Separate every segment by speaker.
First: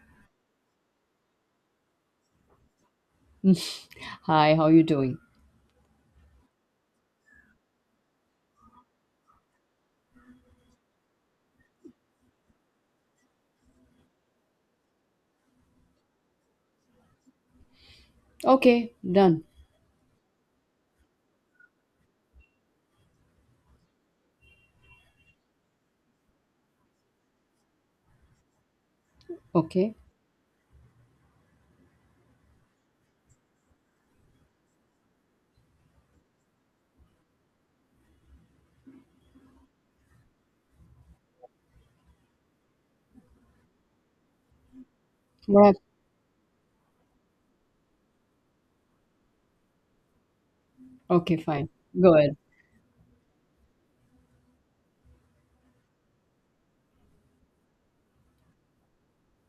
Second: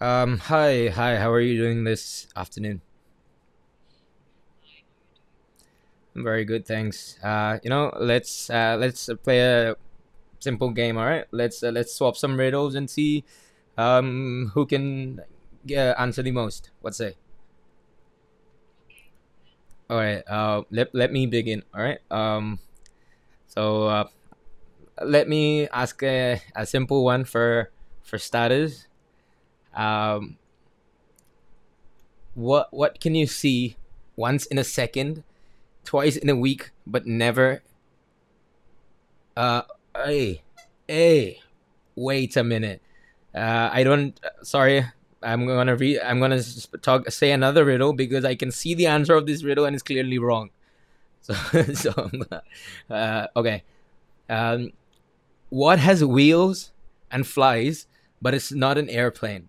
Speaker 1: Hi, hi. How are you doing this afternoon?
Speaker 2: Hi, how you doing?
Speaker 1: I'm very good, thanks. Let's play a simple game. All right, let's swap some riddles and see, who can answer the most. What say?
Speaker 2: Okay, done.
Speaker 1: All right. Let me begin. All right. So uh, let me ask a simple one for starters.
Speaker 2: Okay.
Speaker 1: Um, what can you see once in a second, twice in a week, but never Uh, hey, hey, wait a minute. I don't. Sorry, I'm
Speaker 2: What
Speaker 1: gonna
Speaker 2: hap-
Speaker 1: re. I'm gonna talk. Say another riddle because I can see the answer of this riddle and it's clearly wrong. So,
Speaker 2: Okay, fine.
Speaker 1: so
Speaker 2: Go ahead.
Speaker 1: okay. Um, what has wheels and flies, but it's not an airplane?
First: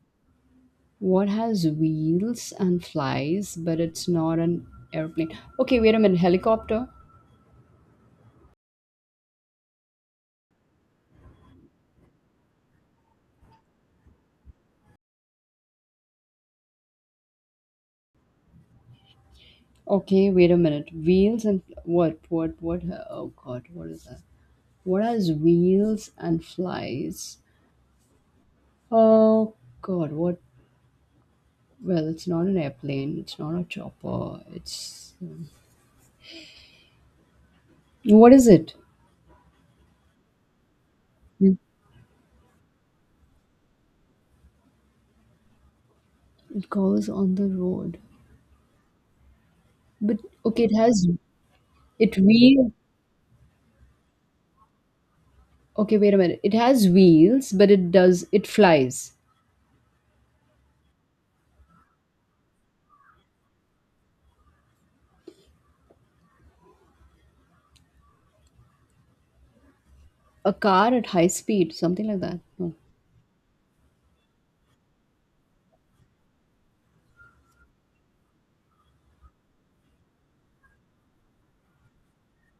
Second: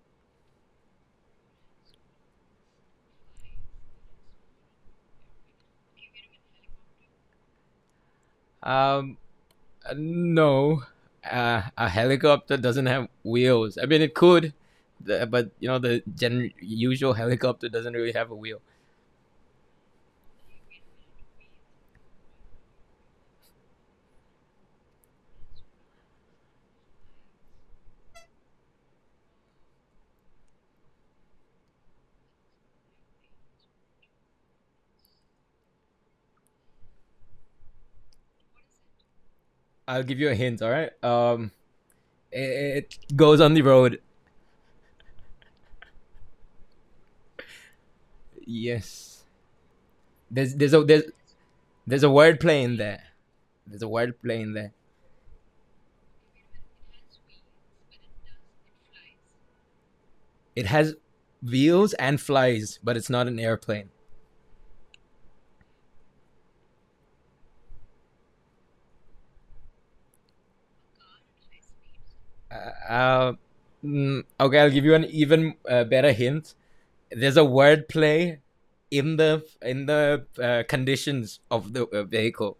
Speaker 2: What has wheels and flies, but it's not an airplane? Okay, wait a minute. Helicopter?
Speaker 1: Um, no. A helicopter doesn't have wheels. I mean, it could, but you know the usual helicopter doesn't really have a wheel.
Speaker 2: Okay, wait a minute. Wheels and what? What? What? Oh God, what is that? What has wheels and flies? Oh God, what? Well, it's not an airplane. It's not a chopper. It's what is it?
Speaker 1: I'll give you a hint. All right.
Speaker 2: Mm.
Speaker 1: It, it goes on the road.
Speaker 2: It goes on the road.
Speaker 1: Yes.
Speaker 2: But
Speaker 1: There's
Speaker 2: okay,
Speaker 1: there's
Speaker 2: it
Speaker 1: a there's
Speaker 2: has.
Speaker 1: there's a
Speaker 2: It
Speaker 1: word play
Speaker 2: wheel.
Speaker 1: in there. There's a word play in there.
Speaker 2: Okay, wait a minute. It has wheels, but it does. It flies.
Speaker 1: It has wheels and flies, but it's not an airplane.
Speaker 2: A car at high speed, something like that.
Speaker 1: Uh,
Speaker 2: No.
Speaker 1: uh, okay, I'll give you an even better hint. There's a word play in the conditions of the vehicle.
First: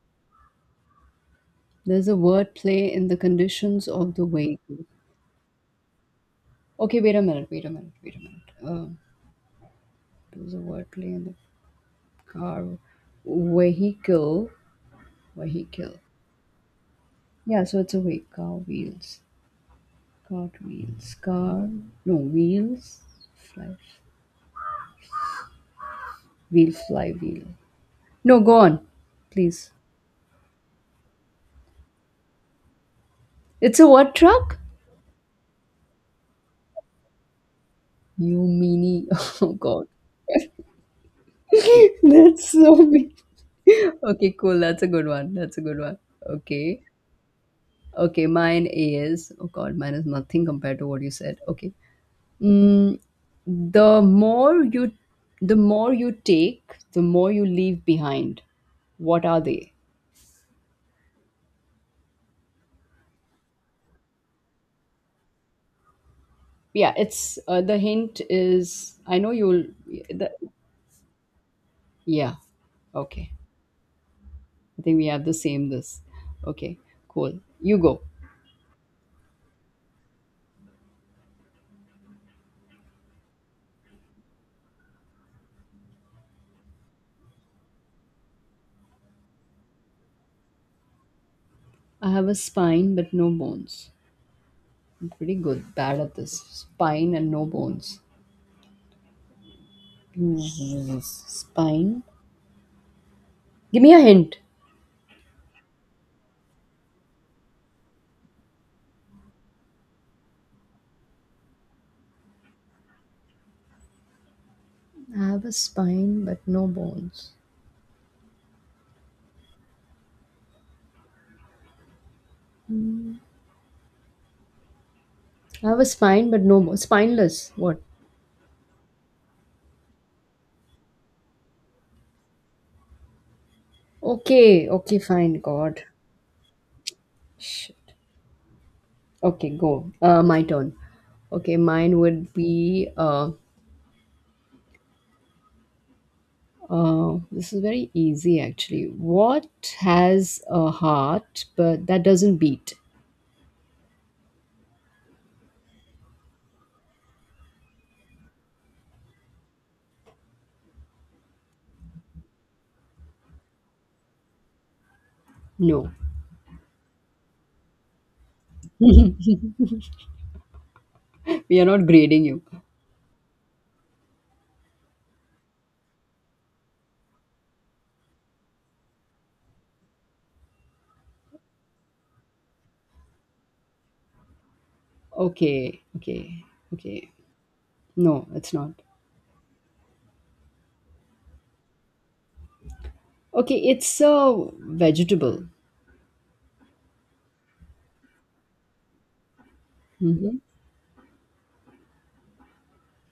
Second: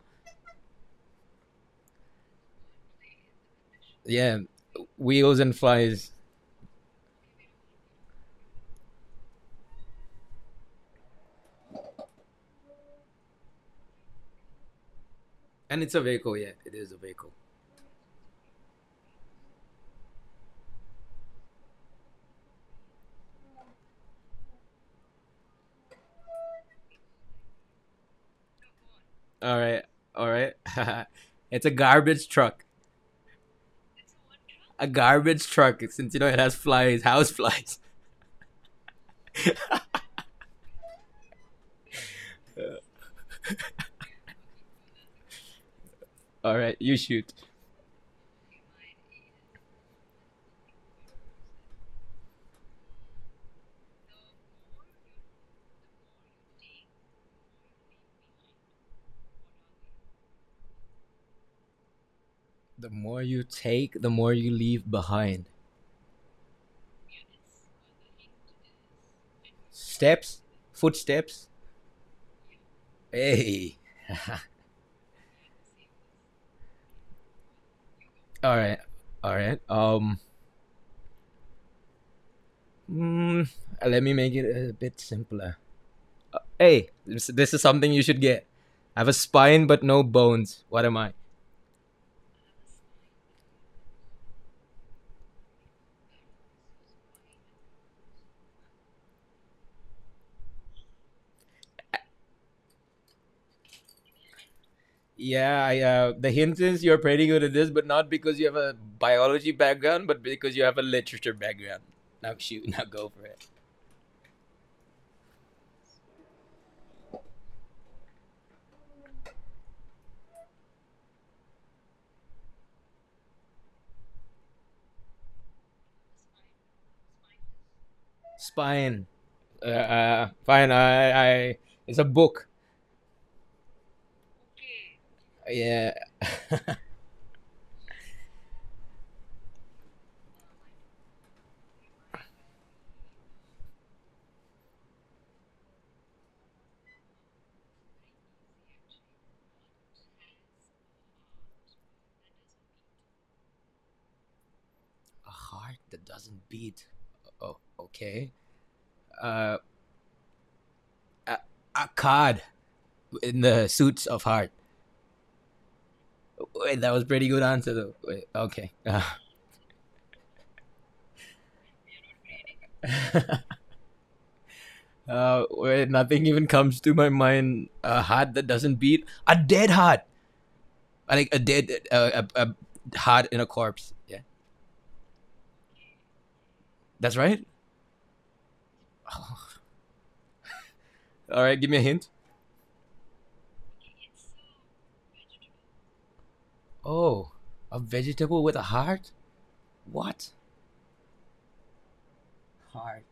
Speaker 2: There's a word play in the conditions of the
Speaker 1: Yeah,
Speaker 2: vehicle.
Speaker 1: wheels and flies,
Speaker 2: Okay, wait a minute. Wait a minute. Wait a minute. There's a word play in the car vehicle.
Speaker 1: and it's
Speaker 2: Vehicle.
Speaker 1: a vehicle. Yeah, it is a vehicle.
Speaker 2: Yeah, so it's a wait. Car wheels. Car wheels. Car. No wheels. Fly. Wheel. Fly. Wheel. No, go on,
Speaker 1: All
Speaker 2: please.
Speaker 1: right, all right. it's a garbage truck.
Speaker 2: It's a what truck?
Speaker 1: A garbage truck. Since you know it has flies, house flies.
Speaker 2: You meanie. Oh God. That's so mean. Okay, cool. That's a good one. That's a good one.
Speaker 1: All right,
Speaker 2: Okay.
Speaker 1: you shoot.
Speaker 2: Okay, mine is oh God, mine is nothing compared to what you said. Okay. Mm, the more you the more you take, the more you leave behind. What are they?
Speaker 1: The more you take, the more you leave behind.
Speaker 2: Yeah, it's the hint is I know you'll the,
Speaker 1: Steps, footsteps.
Speaker 2: yeah. Okay.
Speaker 1: Hey.
Speaker 2: I think we have the same this. Okay. Cool. You go.
Speaker 1: All right, all right. Mm, let me make it a bit simpler. Hey, this is something you should get. I have a spine but no bones. What am I?
Speaker 2: I have a spine but no bones. I'm pretty good, bad at this. Spine and no bones. Spine. Give me a hint.
Speaker 1: Yeah, the hint is you're pretty good at this, but not because you have a biology background, but because you have a literature background. Now shoot, now go for it.
Speaker 2: I have a spine but no bones. I have a spine but no bones. Spineless. What?
Speaker 1: Spine. Fine. I. It's a book.
Speaker 2: Okay, okay, fine. God.
Speaker 1: Yeah,
Speaker 2: Shit. Okay, go. My turn. Okay, mine would be. This is very easy actually. What has a heart but that doesn't beat?
Speaker 1: a heart that doesn't beat. Oh, okay. Uh, a, a card in the suits of heart.
Speaker 2: No,
Speaker 1: Wait, that was pretty good answer though. Wait, okay.
Speaker 2: we are not grading you.
Speaker 1: Wait, nothing even comes to my mind. A heart that doesn't beat. A dead heart. I think a dead, a heart in a corpse. Yeah,
Speaker 2: Okay, okay, okay.
Speaker 1: that's right.
Speaker 2: No, it's not.
Speaker 1: All right, give me a hint.
Speaker 2: Okay, it's a vegetable.
Speaker 1: Oh, a vegetable with a heart? What? Heart.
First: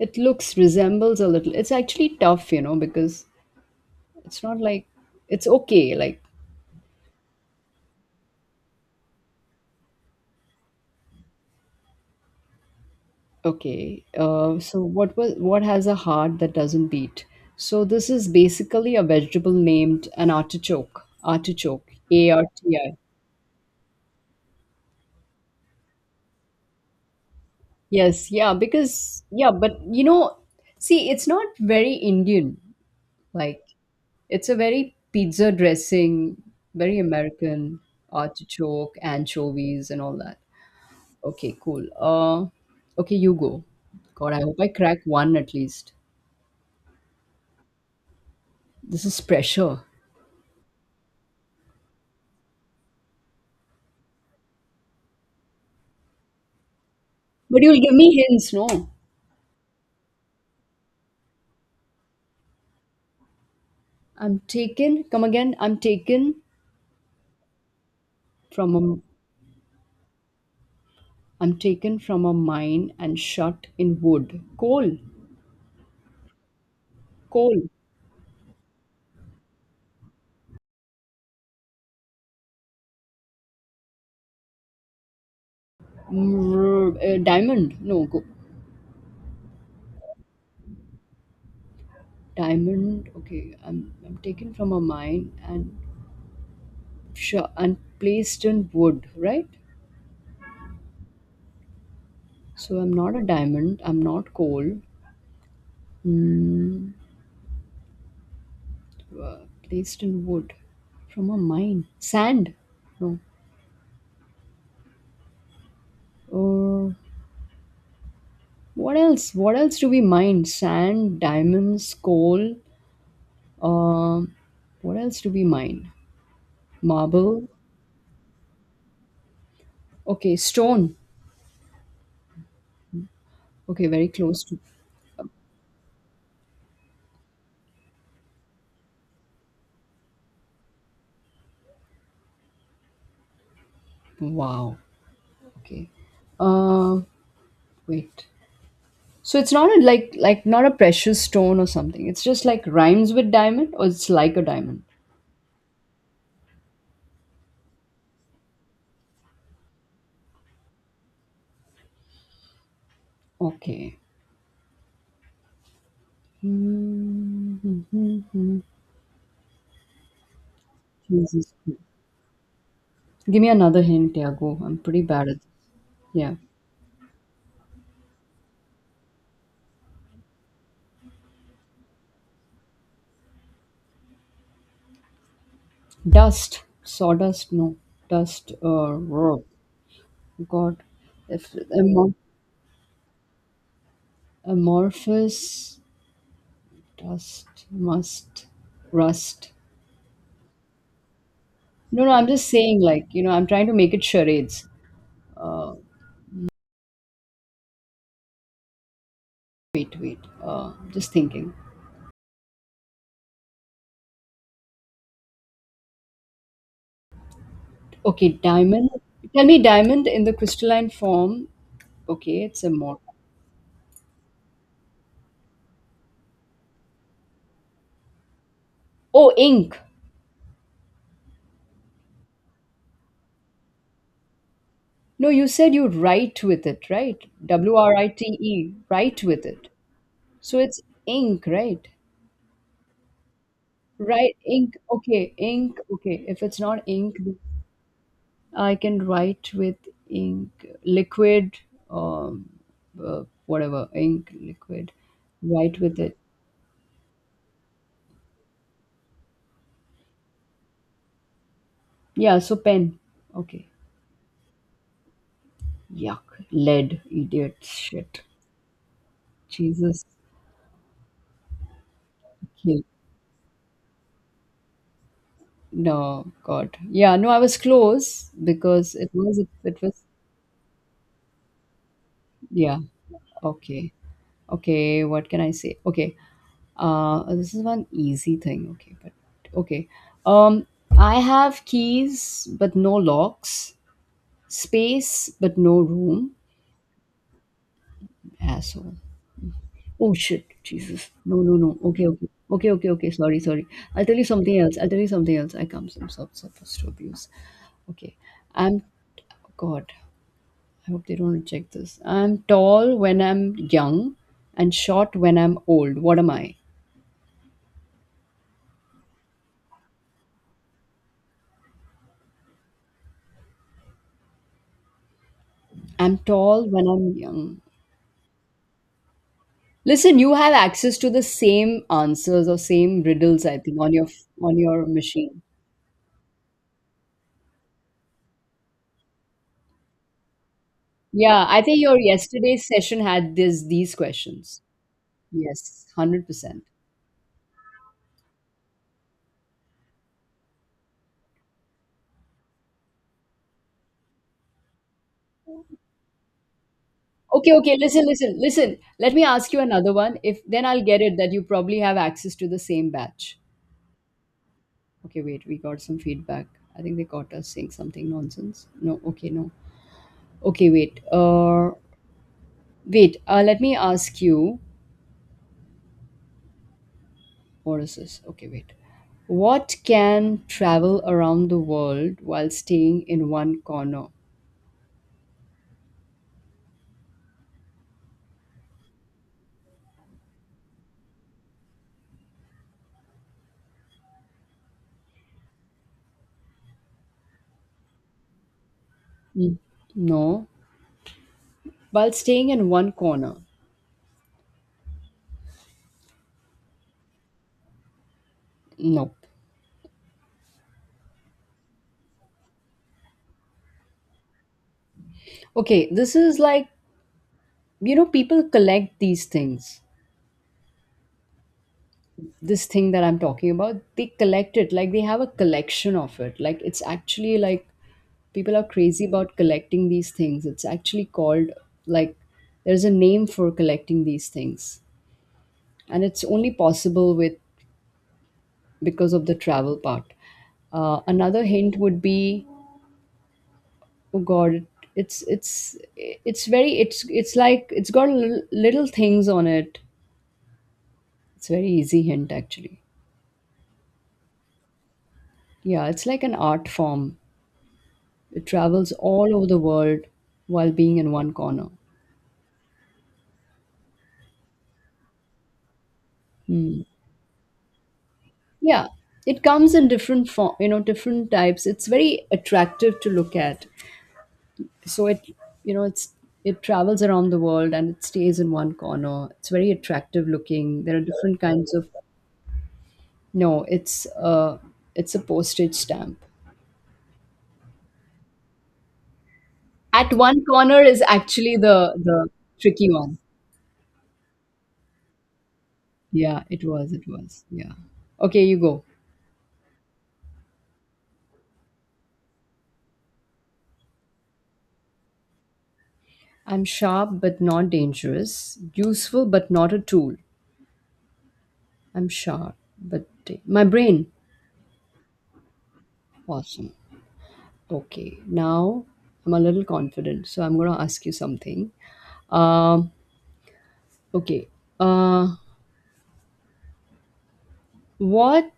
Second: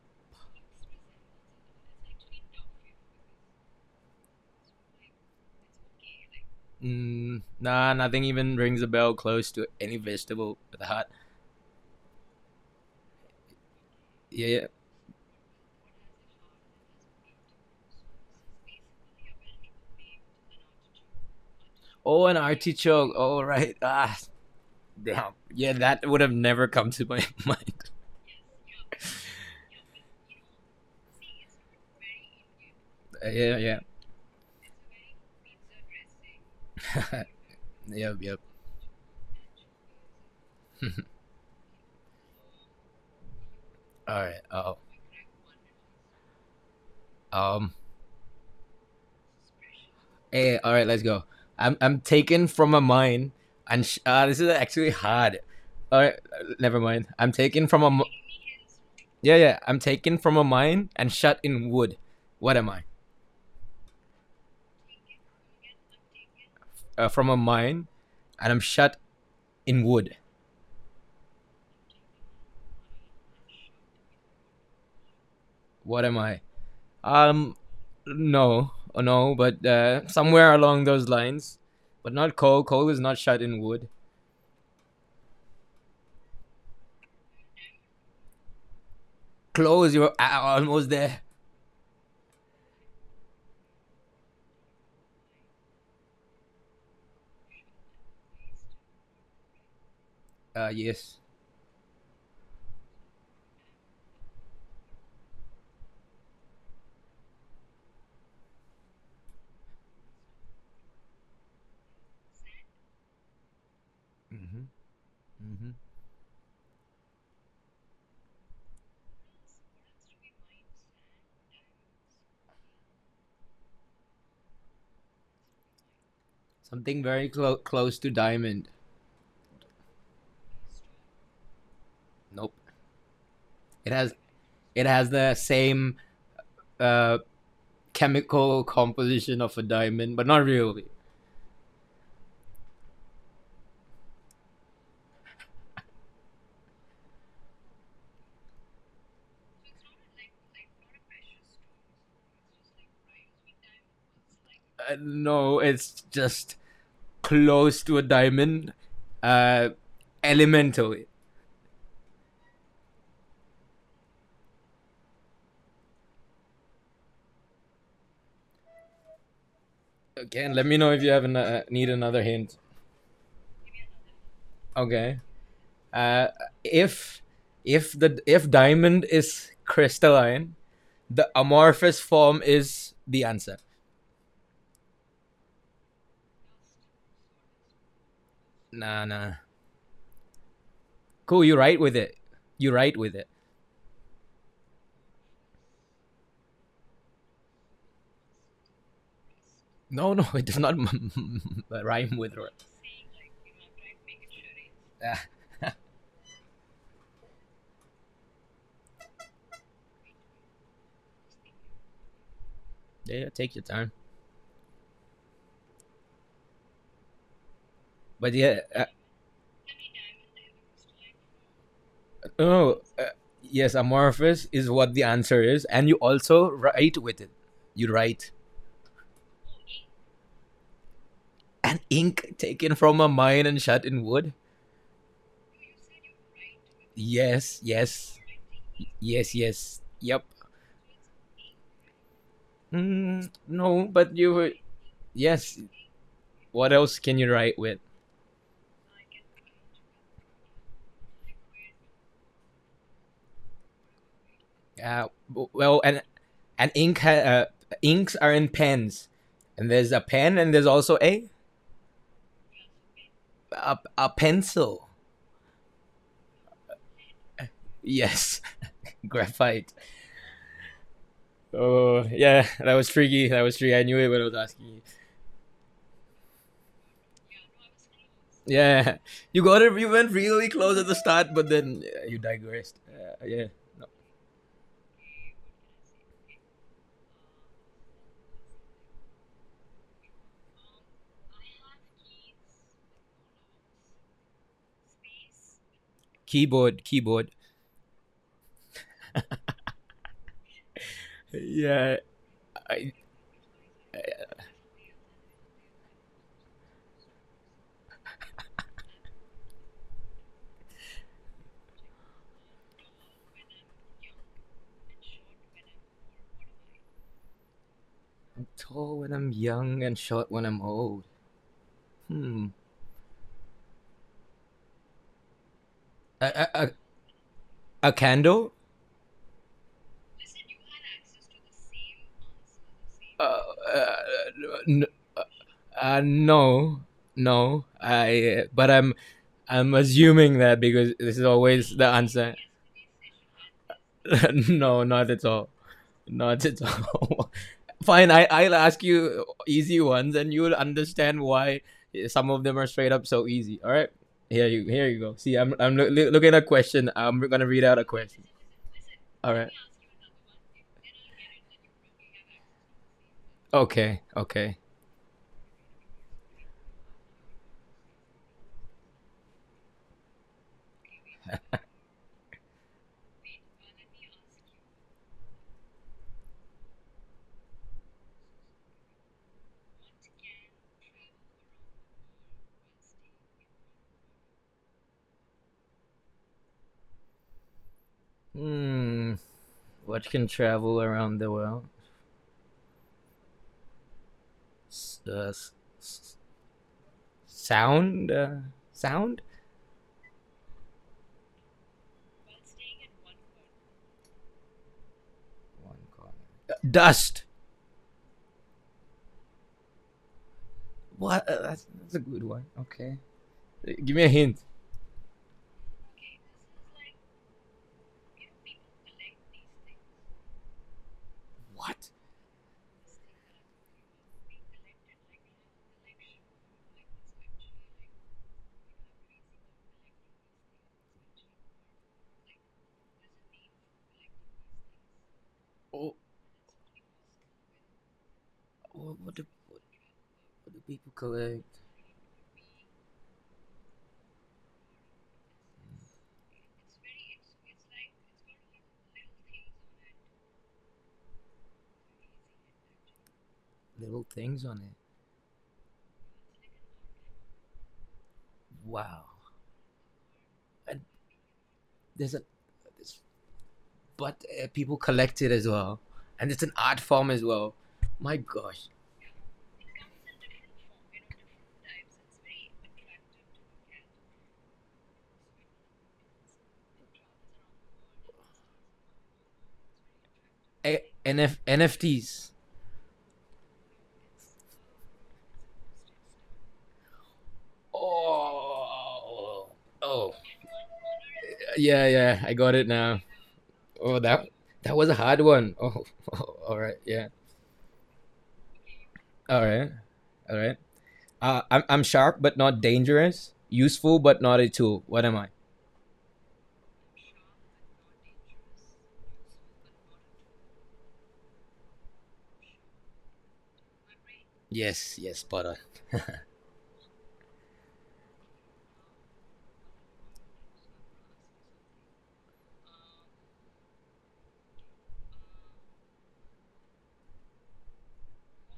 Speaker 2: It looks resembles a little. It's actually tough, because it's not like it's okay. Like
Speaker 1: Mm, nah, nothing even rings a bell close to any vegetable with a heart.
Speaker 2: okay,
Speaker 1: Yeah, yeah.
Speaker 2: so what has a heart that doesn't beat? So this is basically a vegetable named an artichoke. Artichoke,
Speaker 1: Oh,
Speaker 2: A
Speaker 1: an
Speaker 2: R T I.
Speaker 1: artichoke. All right. Ah, damn. Yeah, that would have never come to my mind.
Speaker 2: Yes, yeah, because yeah, but you know, see, it's not very Indian.
Speaker 1: yeah,
Speaker 2: Like
Speaker 1: yeah,
Speaker 2: it's a very pizza dressing, very American,
Speaker 1: yep, yep.
Speaker 2: artichoke, anchovies, and all that. Okay, cool. Okay, you go.
Speaker 1: All
Speaker 2: God,
Speaker 1: right.
Speaker 2: I hope I
Speaker 1: Oh,
Speaker 2: crack one at least.
Speaker 1: um,
Speaker 2: This is pressure.
Speaker 1: Hey, all right, let's go. I'm taken from a mine, and this is actually hard. All right, never mind. I'm
Speaker 2: But
Speaker 1: taken
Speaker 2: you'll
Speaker 1: from a
Speaker 2: give
Speaker 1: mi-
Speaker 2: me hints, no?
Speaker 1: yeah yeah. I'm taken from a mine and shut in wood. What am I?
Speaker 2: I'm taken. Come again. I'm taken
Speaker 1: From a mine, and I'm
Speaker 2: from
Speaker 1: shut
Speaker 2: a.
Speaker 1: in wood.
Speaker 2: I'm taken from a mine and shut in wood. Coal.
Speaker 1: What am I? Um,
Speaker 2: Coal.
Speaker 1: no, no, but somewhere along those lines, but not coal. Coal is not shut in wood.
Speaker 2: Diamond. No. Go.
Speaker 1: Close. You're almost there.
Speaker 2: Diamond. Okay. I'm taken from a mine and sure, and placed in wood, right?
Speaker 1: Yes.
Speaker 2: So I'm not a diamond. I'm not coal. Mm, uh, placed in wood from a mine. Sand. No.
Speaker 1: hmm hmm.
Speaker 2: Uh, what else? What else do we mine? Sand, diamonds, coal. Um, what else do we mine?
Speaker 1: Something very
Speaker 2: Marble.
Speaker 1: close to diamond.
Speaker 2: Okay, stone.
Speaker 1: Nope.
Speaker 2: Okay,
Speaker 1: It
Speaker 2: very
Speaker 1: has
Speaker 2: close to.
Speaker 1: it has
Speaker 2: uh,
Speaker 1: the same uh, chemical composition of a diamond, but not really.
Speaker 2: Wow. Okay. Uh, wait. So it's not a, like not a precious stone or something. It's just like rhymes with diamond, or it's like a diamond.
Speaker 1: No, it's just close to a diamond, uh, elementally.
Speaker 2: Okay. Mm-hmm.
Speaker 1: Again, let me know if you have an,
Speaker 2: Jesus.
Speaker 1: need another hint.
Speaker 2: Give me another hint, Tiago. I'm pretty
Speaker 1: Okay.
Speaker 2: bad at this.
Speaker 1: Uh,
Speaker 2: Yeah.
Speaker 1: if if the if diamond is crystalline, the amorphous form is the answer.
Speaker 2: Dust. Sawdust. No. Dust.
Speaker 1: Nah, nah.
Speaker 2: God.
Speaker 1: Cool,
Speaker 2: If
Speaker 1: you right with
Speaker 2: amor-
Speaker 1: it. You right with it.
Speaker 2: amorphous. Dust. Must. Rust.
Speaker 1: No, no, it does not
Speaker 2: No, no.
Speaker 1: rhyme
Speaker 2: I'm
Speaker 1: with
Speaker 2: just
Speaker 1: it.
Speaker 2: saying. Like you know. I'm trying to make it charades.
Speaker 1: Ah,
Speaker 2: Wait. Wait. Just thinking.
Speaker 1: yeah, yeah, take your time.
Speaker 2: Okay,
Speaker 1: But yeah,
Speaker 2: diamond. Tell me, diamond in the crystalline form. Okay, it's a
Speaker 1: oh,
Speaker 2: mortar.
Speaker 1: yes, amorphous is what the answer is, and you also write with it. You write
Speaker 2: Oh, ink.
Speaker 1: an ink taken from a mine and shut in wood.
Speaker 2: No, you said you write with it, right?
Speaker 1: Yes,
Speaker 2: W R I
Speaker 1: yes,
Speaker 2: T E, write
Speaker 1: yes,
Speaker 2: with it.
Speaker 1: yes. Yep.
Speaker 2: So it's ink, right?
Speaker 1: Mm, no, but
Speaker 2: Right, ink. Okay,
Speaker 1: Yes.
Speaker 2: ink. Okay, if it's
Speaker 1: What
Speaker 2: not
Speaker 1: else
Speaker 2: ink,
Speaker 1: can you write with?
Speaker 2: I can write with ink, liquid, um, whatever, ink, liquid.
Speaker 1: Well,
Speaker 2: Write with it.
Speaker 1: and ink. Inks are in pens, and there's a pen, and there's also a
Speaker 2: Yeah, so pen. Okay.
Speaker 1: a pencil.
Speaker 2: Yuck. Lead. Idiot. Shit.
Speaker 1: Yes, graphite.
Speaker 2: Jesus.
Speaker 1: Oh yeah, that
Speaker 2: He
Speaker 1: was tricky. That was tricky. I knew it when I was asking you.
Speaker 2: no, God. Yeah, no, I was close because
Speaker 1: Yeah,
Speaker 2: it was
Speaker 1: you
Speaker 2: it
Speaker 1: got it.
Speaker 2: it
Speaker 1: You
Speaker 2: was
Speaker 1: went really close at the start, but then you
Speaker 2: yeah.
Speaker 1: digressed. Yeah,
Speaker 2: Okay. Okay, what can I say? Okay. This is one easy thing. Okay, but okay. Um I have keys but no locks, space but no room.
Speaker 1: keyboard, keyboard.
Speaker 2: Asshole. Oh shit, Jesus. No, no, no.
Speaker 1: Yeah,
Speaker 2: Okay, okay. Okay, okay,
Speaker 1: I
Speaker 2: okay. Sorry, sorry. I'll tell you something else. I'll tell you something else. I'm supposed to abuse. Okay. I'm God. I hope they don't reject this. I'm tall when I'm young and short when I'm old. What am I?
Speaker 1: tall when I'm young and short when I'm old. Hmm.
Speaker 2: I'm
Speaker 1: A a
Speaker 2: tall
Speaker 1: a,
Speaker 2: when I'm young.
Speaker 1: candle?
Speaker 2: Listen, you have access to the same answers or same
Speaker 1: Uh,
Speaker 2: riddles, I think, on
Speaker 1: uh,
Speaker 2: your on
Speaker 1: n-
Speaker 2: your machine.
Speaker 1: no, no. I. But I'm assuming that because this is
Speaker 2: Yeah, I
Speaker 1: always
Speaker 2: think
Speaker 1: the
Speaker 2: your
Speaker 1: answer.
Speaker 2: yesterday's session had this these questions.
Speaker 1: no, not at all.
Speaker 2: Yes,
Speaker 1: Not at
Speaker 2: 100%.
Speaker 1: all. Fine, I'll ask you easy ones and you'll understand why some of them are straight up so easy. All right. Here you go. See, I'm looking at a question. I'm gonna
Speaker 2: Okay,
Speaker 1: read
Speaker 2: okay,
Speaker 1: out a
Speaker 2: listen,
Speaker 1: question.
Speaker 2: listen, listen. Let me
Speaker 1: All
Speaker 2: ask
Speaker 1: right.
Speaker 2: you another one. If then I'll get it that you probably have access to the same batch.
Speaker 1: Okay. Okay.
Speaker 2: Okay, wait, we got some feedback. I think they caught us saying something nonsense. No, okay, no. Okay, wait. Wait, let me ask you what is this? Okay, wait. What can travel around the world while staying in one corner?
Speaker 1: Hmm. What can travel around the world? S- uh, s- s- sound. Sound.
Speaker 2: Mm. No. While staying in one corner?
Speaker 1: One corner. Dust.
Speaker 2: No.
Speaker 1: What? That's a good one. Okay. Give me a hint.
Speaker 2: Okay, this is like, people collect these things.
Speaker 1: What?
Speaker 2: This thing that I'm talking about, they collect it. Like they have a collection of it. Like it's actually like people are crazy about collecting these things. It's actually called like there's a name for collecting these things,
Speaker 1: Oh,
Speaker 2: and it's only possible with
Speaker 1: what?
Speaker 2: because
Speaker 1: what the,
Speaker 2: of the travel part.
Speaker 1: but the people
Speaker 2: Another
Speaker 1: collect
Speaker 2: hint would be, oh God, it's very, it's got little, little things on it. It's a very easy hint actually.
Speaker 1: little things on it.
Speaker 2: Yeah, it's like an art form. It travels
Speaker 1: Wow.
Speaker 2: all over the world while
Speaker 1: And
Speaker 2: being in one corner.
Speaker 1: there's a there's, but people collect it as well, and it's an art
Speaker 2: Mm.
Speaker 1: form as well. My gosh,
Speaker 2: Yeah, it comes in different form, different types. It's very attractive to look at. So it, you know, it's it travels around the world and it stays in one corner. It's very attractive looking. There are different kinds of.
Speaker 1: NFTs.
Speaker 2: No, it's a postage stamp.
Speaker 1: Oh, oh,
Speaker 2: At one corner is actually
Speaker 1: yeah,
Speaker 2: the
Speaker 1: yeah.
Speaker 2: the
Speaker 1: I got it
Speaker 2: tricky
Speaker 1: now.
Speaker 2: one.
Speaker 1: Oh, that that was a hard one. Oh, oh
Speaker 2: Yeah,
Speaker 1: all
Speaker 2: it
Speaker 1: right,
Speaker 2: was.
Speaker 1: yeah,
Speaker 2: It was. Yeah. Okay, you go.
Speaker 1: all right, all right. I'm sharp but not dangerous. Useful but not a tool. What am I?
Speaker 2: I'm sharp but not dangerous. Useful but not a tool. I'm sharp but my brain.
Speaker 1: Yes, yes, spot on. What?
Speaker 2: Awesome. Okay. Now I'm a little confident, so I'm going to ask you something. Um, okay. Uh, what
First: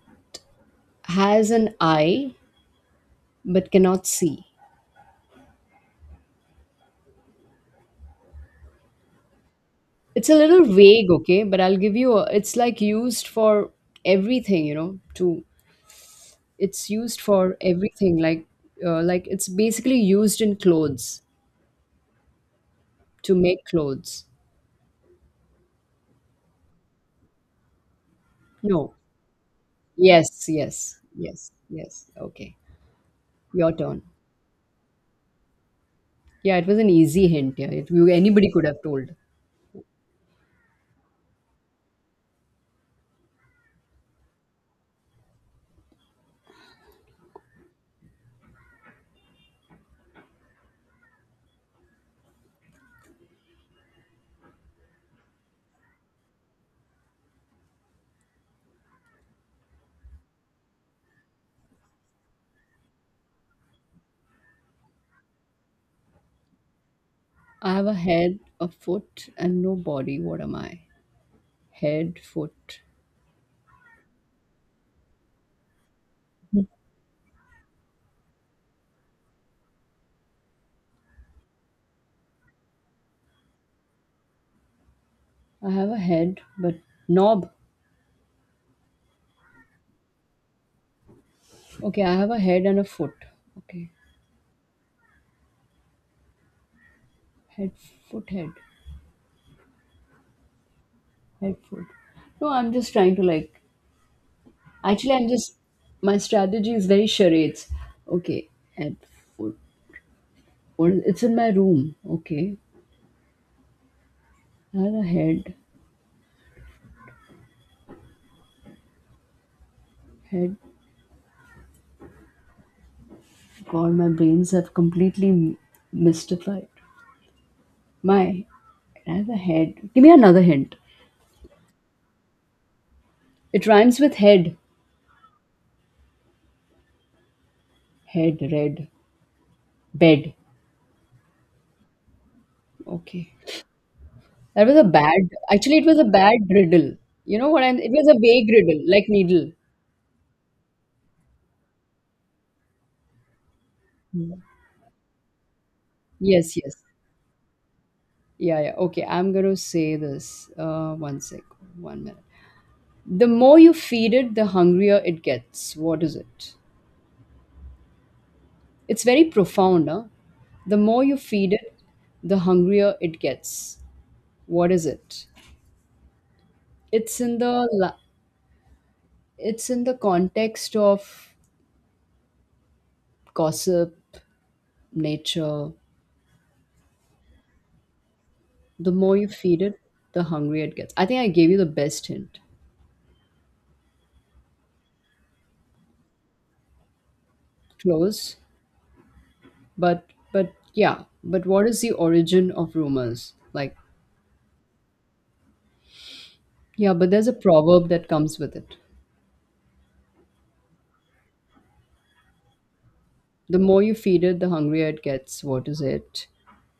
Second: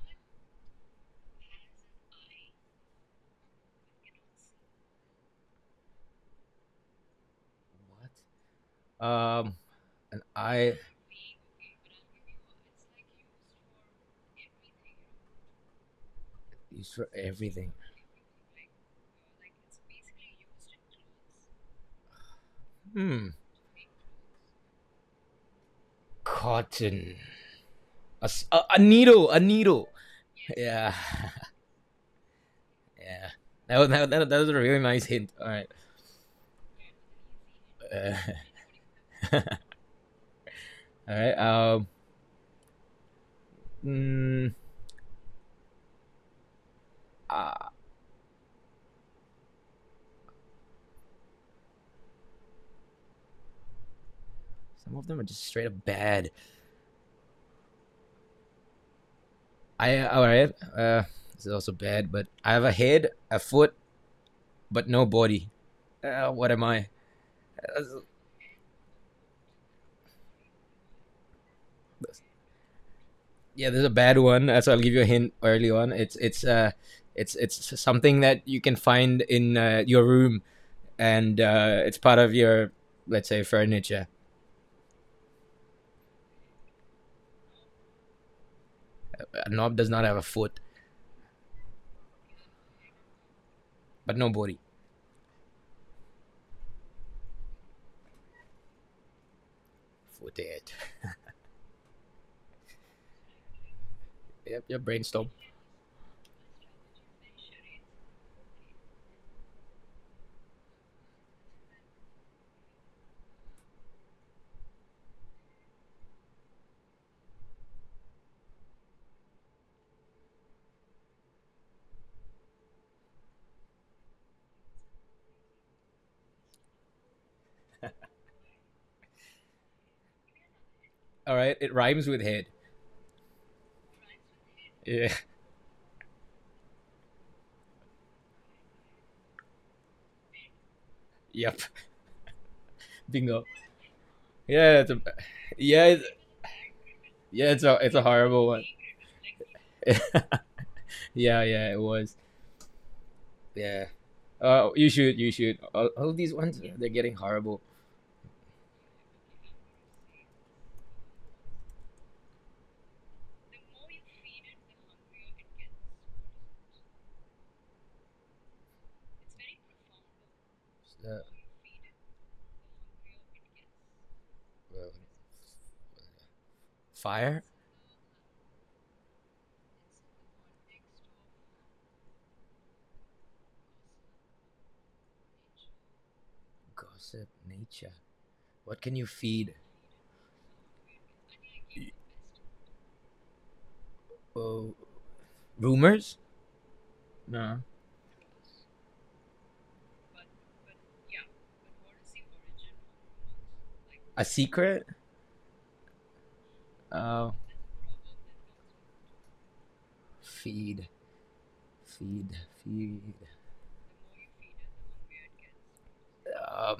Speaker 2: has an eye but cannot see?
Speaker 1: Um, an
Speaker 2: It's a little
Speaker 1: I
Speaker 2: vague, okay, but I'll give you a, it's like used for everything, to it's
Speaker 1: Used for
Speaker 2: used for
Speaker 1: everything.
Speaker 2: everything like it's basically used in clothes
Speaker 1: Hmm.
Speaker 2: to make clothes.
Speaker 1: Cotton. A
Speaker 2: No.
Speaker 1: needle. A needle.
Speaker 2: Yes,
Speaker 1: Yeah.
Speaker 2: yes, yes, yes. Okay.
Speaker 1: Yeah.
Speaker 2: Your
Speaker 1: That was,
Speaker 2: turn.
Speaker 1: that was a really nice hint. All right.
Speaker 2: Yeah, it was an easy hint. Yeah, it, you,
Speaker 1: Uh,
Speaker 2: anybody could have told.
Speaker 1: all right. Mm, ah, some of them are just straight up bad. I. All right. This is also bad, but I have a head, a foot, but no body. What am I?
Speaker 2: I
Speaker 1: Uh,
Speaker 2: have a head, a foot, and no body. What am I? Head, foot.
Speaker 1: yeah, this is a bad one. So I'll give you a hint early on. It's something that you can find in your room and it's part of your, let's say, furniture.
Speaker 2: I have a head, but knob.
Speaker 1: A knob does not have a foot,
Speaker 2: Okay, I have a head and a foot. Okay.
Speaker 1: but no body.
Speaker 2: Head, foot, head.
Speaker 1: Footed.
Speaker 2: Head, foot. No, I'm just trying to like.
Speaker 1: Yep, your
Speaker 2: Actually, I'm
Speaker 1: brainstorm.
Speaker 2: just. My strategy is very charades. Okay. Head, foot. Or it's in my room. Okay. I have a head. Head God, my brains have completely mystified. My, I have a head. Give me another hint.
Speaker 1: All right, it rhymes with head.
Speaker 2: It rhymes with head.
Speaker 1: Yeah,
Speaker 2: Head, red, bed.
Speaker 1: yep,
Speaker 2: Okay.
Speaker 1: bingo.
Speaker 2: That was
Speaker 1: Yeah,
Speaker 2: a
Speaker 1: it's a,
Speaker 2: bad, actually,
Speaker 1: yeah,
Speaker 2: it was a bad riddle. You
Speaker 1: yeah,
Speaker 2: know what I'm, it
Speaker 1: it's a
Speaker 2: was a
Speaker 1: horrible
Speaker 2: vague
Speaker 1: one.
Speaker 2: riddle, like needle.
Speaker 1: yeah, yeah, it was. Yeah.
Speaker 2: Hmm.
Speaker 1: You should. All these
Speaker 2: Yes,
Speaker 1: ones,
Speaker 2: yes.
Speaker 1: they're getting horrible.
Speaker 2: Yeah, yeah. Okay, I'm going to say this. One sec, 1 minute. The more you feed it, the hungrier it gets. What is it? It's very profound, huh? The more you
Speaker 1: Uh,
Speaker 2: feed it, the hungrier it gets. What is
Speaker 1: uh,
Speaker 2: it? It's in
Speaker 1: fire,
Speaker 2: the la- it's in the context of gossip, nature.
Speaker 1: gossip, nature. What
Speaker 2: The
Speaker 1: can you
Speaker 2: more you
Speaker 1: feed?
Speaker 2: feed it, the hungrier it gets. I think I gave you the best hint.
Speaker 1: Oh, rumors? No.
Speaker 2: Close, but yeah, but what is the origin of rumors? Like
Speaker 1: A secret?
Speaker 2: yeah, but there's
Speaker 1: Uh,
Speaker 2: a proverb that comes with it.
Speaker 1: Feed, feed, feed.
Speaker 2: The more you feed it, the hungrier it gets. What is it?
Speaker 1: Um,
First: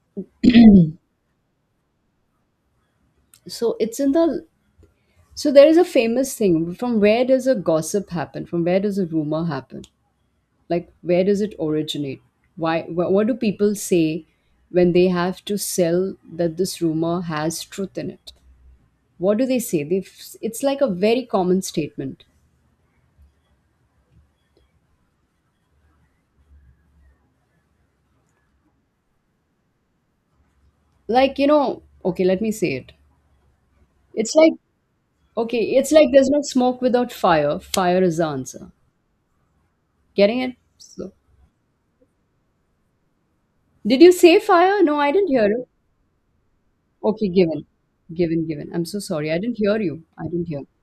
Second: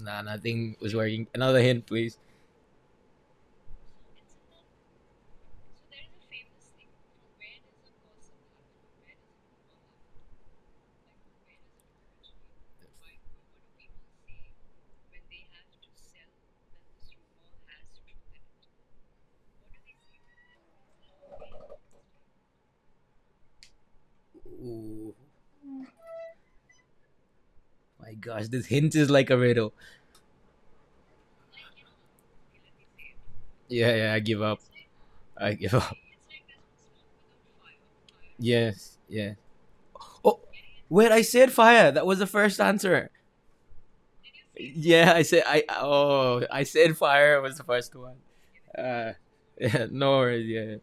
Speaker 1: nah, nothing was working. Another hint, please.
Speaker 2: So it's in the So there is a famous thing. From where does a gossip happen? From where does a rumor happen? Like where does it originate? Why? What do people say when they have to sell that this rumor has truth in it? What do they say? It's like a very common statement.
Speaker 1: Oh my gosh, this hint is like a riddle.
Speaker 2: Like okay, let me say it.
Speaker 1: Yeah, yeah, I
Speaker 2: It's
Speaker 1: give
Speaker 2: like
Speaker 1: up. I give
Speaker 2: okay, it's
Speaker 1: up.
Speaker 2: like there's no smoke without fire. Fire is the answer.
Speaker 1: Yes, yeah. Oh,
Speaker 2: Getting it?
Speaker 1: wait,
Speaker 2: So,
Speaker 1: I said fire. That was the first answer.
Speaker 2: did you say fire? No,
Speaker 1: Yeah,
Speaker 2: I
Speaker 1: I
Speaker 2: didn't
Speaker 1: said
Speaker 2: hear
Speaker 1: I.
Speaker 2: it.
Speaker 1: Oh, I said
Speaker 2: Okay,
Speaker 1: fire was the
Speaker 2: given,
Speaker 1: first one.
Speaker 2: given, given. I'm so
Speaker 1: Uh,
Speaker 2: sorry. I didn't hear
Speaker 1: yeah,
Speaker 2: you.
Speaker 1: no
Speaker 2: I didn't
Speaker 1: worries.
Speaker 2: hear.
Speaker 1: Yeah,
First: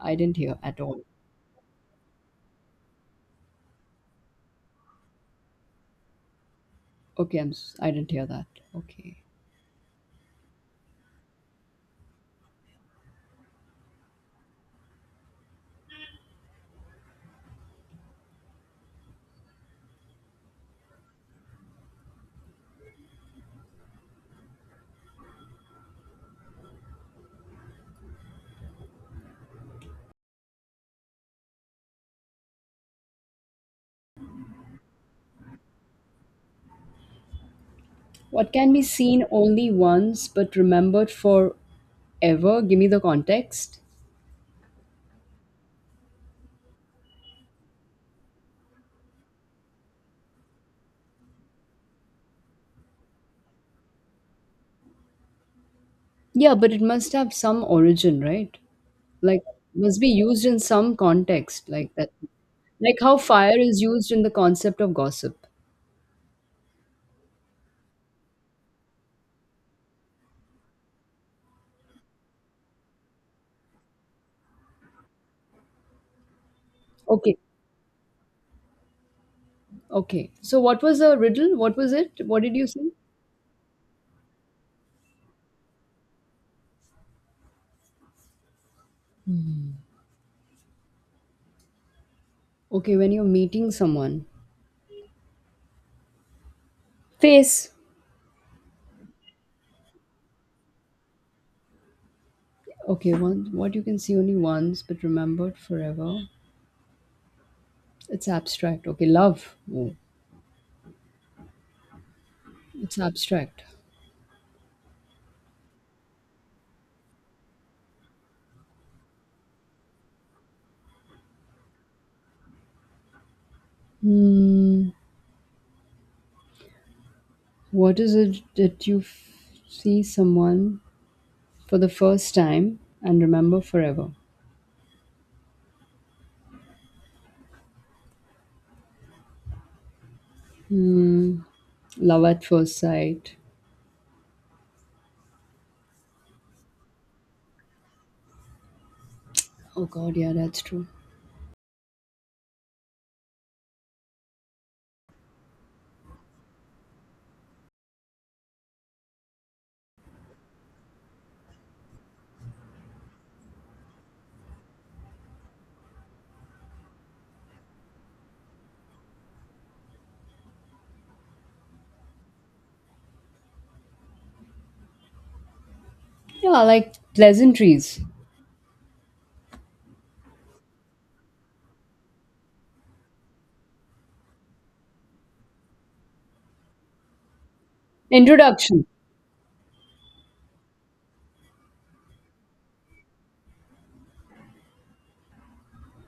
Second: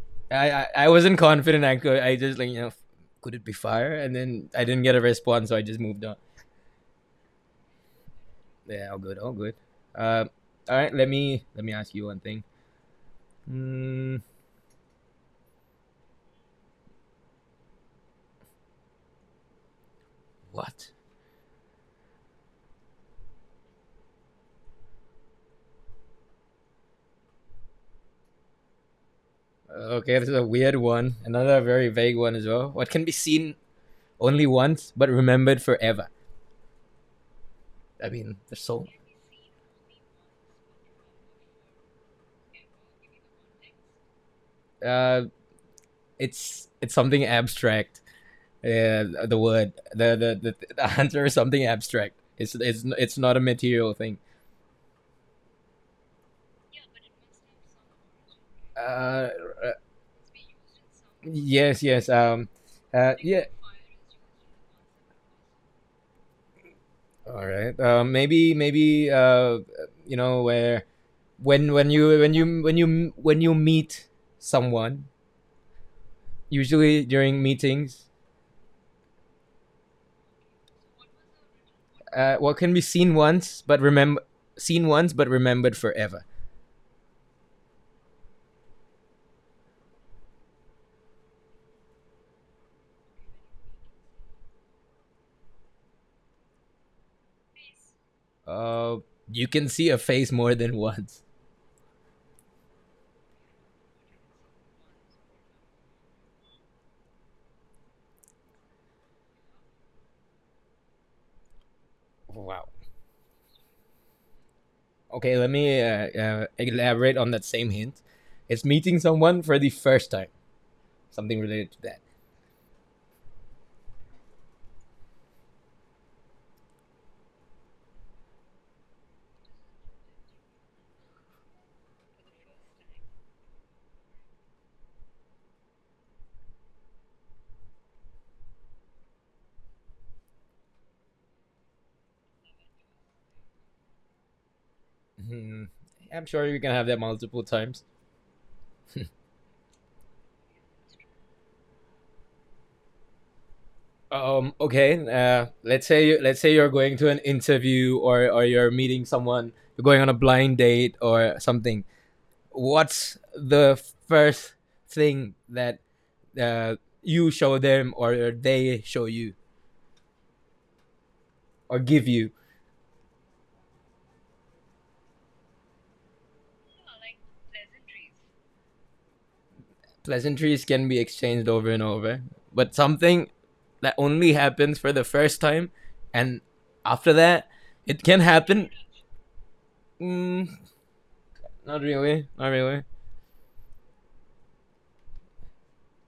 Speaker 2: I didn't
Speaker 1: yeah.
Speaker 2: hear at
Speaker 1: I
Speaker 2: all.
Speaker 1: wasn't confident. I could. I just like you know, could it be fire? And then I didn't get a response, so I just moved on.
Speaker 2: Okay, I didn't hear that.
Speaker 1: Yeah, all
Speaker 2: Okay.
Speaker 1: good, all good. Uh, let me ask you one thing. Mm, What? Okay, this is a weird one. Another very vague one as well. What can be seen only once but remembered forever? I mean,
Speaker 2: What
Speaker 1: There's
Speaker 2: can be
Speaker 1: so
Speaker 2: seen only once but remembered for ever? Give me the context.
Speaker 1: uh, it's something abstract. The answer is something abstract. It's not a material thing.
Speaker 2: Yeah, but it must have some origin, right?
Speaker 1: Uh,
Speaker 2: Like
Speaker 1: uh,
Speaker 2: must be used in some context,
Speaker 1: yes,
Speaker 2: like
Speaker 1: yes.
Speaker 2: that. Like how
Speaker 1: Yeah.
Speaker 2: fire is used in the concept of gossip.
Speaker 1: All right. Maybe maybe you know where when you meet someone usually
Speaker 2: Okay.
Speaker 1: during meetings
Speaker 2: Okay. So what was the riddle? What was it? What did
Speaker 1: what
Speaker 2: you
Speaker 1: can be
Speaker 2: say?
Speaker 1: seen once but remember seen once but remembered forever.
Speaker 2: Okay, when you're meeting someone. Face.
Speaker 1: Uh, you can see a face more than once.
Speaker 2: Okay, one what you can see only once but remembered forever. It's abstract. Okay, love. Oh,
Speaker 1: Wow.
Speaker 2: it's abstract.
Speaker 1: Okay, let me elaborate on that same hint. It's meeting someone for the first time. Something related to that.
Speaker 2: Hmm. What is it that see someone for the first time and remember forever? Love at first sight.
Speaker 1: Mhm. I'm sure you can have that multiple times
Speaker 2: Oh God, yeah, that's true.
Speaker 1: Okay. Let's say you're going to an interview or you're meeting someone. You're going on a blind date or something. What's the first thing that you show them or they show you or give you?
Speaker 2: Yeah, like pleasantries.
Speaker 1: Pleasantries can be exchanged over and over, but something that only happens for the first time, and after that, it can happen.
Speaker 2: Introduction.
Speaker 1: Mm, not really. Not really.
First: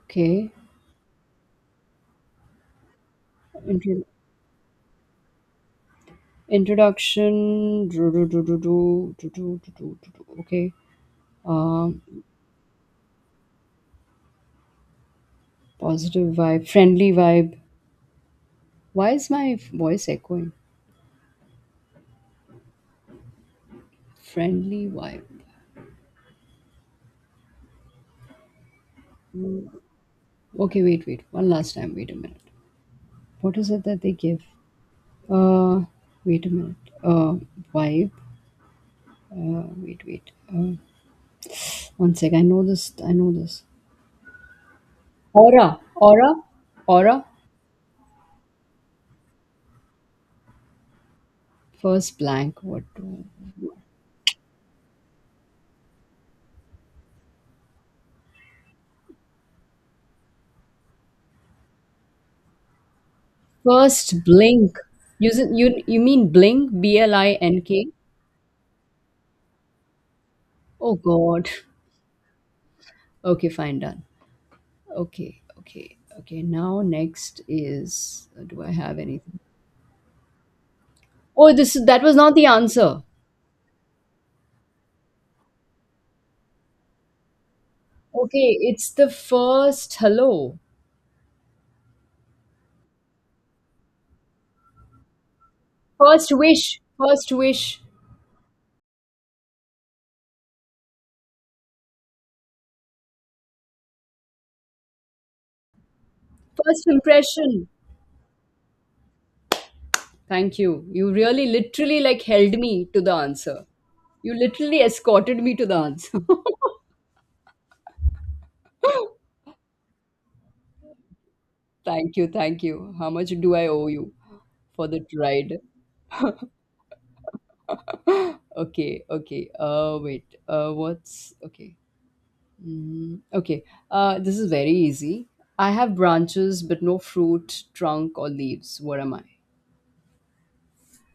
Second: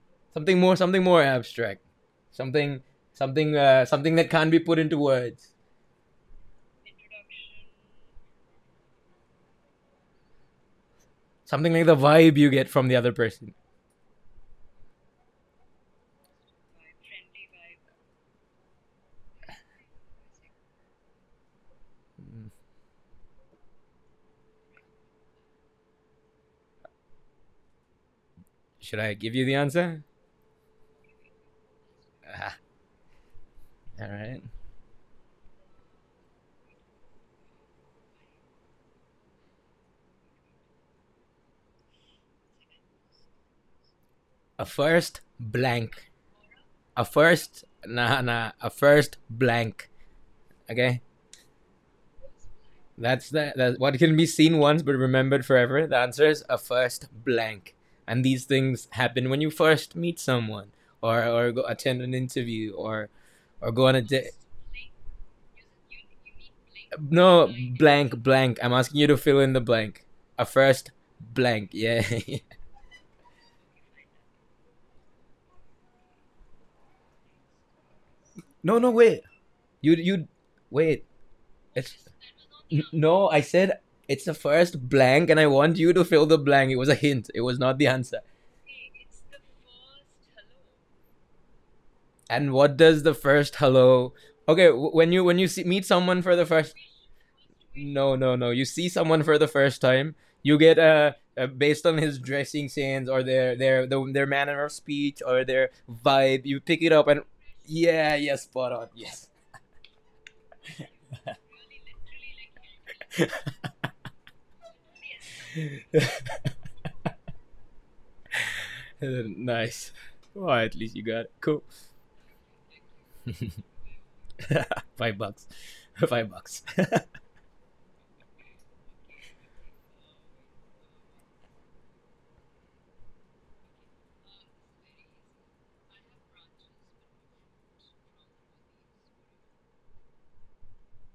Speaker 2: Okay.
Speaker 1: Something more abstract. Something,
Speaker 2: Intro-
Speaker 1: something that can't be put into words.
Speaker 2: Introduction. Do, do, do, do, do, do, do, do, do, do, do. Okay.
Speaker 1: Something like the
Speaker 2: Um,
Speaker 1: vibe you get from the other person.
Speaker 2: Positive vibe, friendly vibe. Why is my voice echoing? Friendly vibe.
Speaker 1: Should I give you the answer?
Speaker 2: Okay, wait, wait. One last time. Wait a minute.
Speaker 1: Ah,
Speaker 2: What is it that
Speaker 1: all
Speaker 2: they
Speaker 1: right.
Speaker 2: give? Uh, Wait a minute. Uh, Vibe. Wait, wait. One sec. I know this. I know this.
Speaker 1: A first
Speaker 2: Aura.
Speaker 1: blank.
Speaker 2: Aura.
Speaker 1: A
Speaker 2: Aura.
Speaker 1: first nah nah. A first blank. Okay.
Speaker 2: First blank. What?
Speaker 1: That's the that's what can be seen once but remembered forever. The answer is a first blank. And these things happen when you first meet someone, or go attend an interview, or go on a
Speaker 2: First
Speaker 1: date.
Speaker 2: blink. You mean blink? B L I
Speaker 1: No,
Speaker 2: N K.
Speaker 1: blank, blank. I'm asking you to fill in the blank. A first
Speaker 2: Oh God.
Speaker 1: blank. Yeah.
Speaker 2: Okay, fine, done. Okay, okay, okay. Now next is, do I
Speaker 1: No, no,
Speaker 2: have
Speaker 1: wait.
Speaker 2: anything?
Speaker 1: You wait.
Speaker 2: Oh, this is,
Speaker 1: It's
Speaker 2: that was not the answer.
Speaker 1: no. I said it's the first blank, and I want you to fill the blank. It was a hint. It was not the answer.
Speaker 2: Okay, it's the first hello.
Speaker 1: And what does the first hello? Okay, when you see, meet someone
Speaker 2: First
Speaker 1: for the first.
Speaker 2: wish, first wish,
Speaker 1: No, no, no. You see someone for the first time, you get a based on his dressing sense or their manner of speech or their vibe, you pick
Speaker 2: first
Speaker 1: it up and
Speaker 2: impression.
Speaker 1: yeah, yeah, spot on. Yes.
Speaker 2: Thank you. You really literally like held me to the answer. You literally escorted me to the answer.
Speaker 1: Nice. Well, at least you got it. Cool.
Speaker 2: Thank you, thank you. How much do I owe you for the
Speaker 1: 5 bucks.
Speaker 2: ride?
Speaker 1: 5 bucks.
Speaker 2: Okay, okay. Wait. Uh, what's okay. Mm, okay. This is very easy. I have branches but no fruit, trunk or leaves. What am I?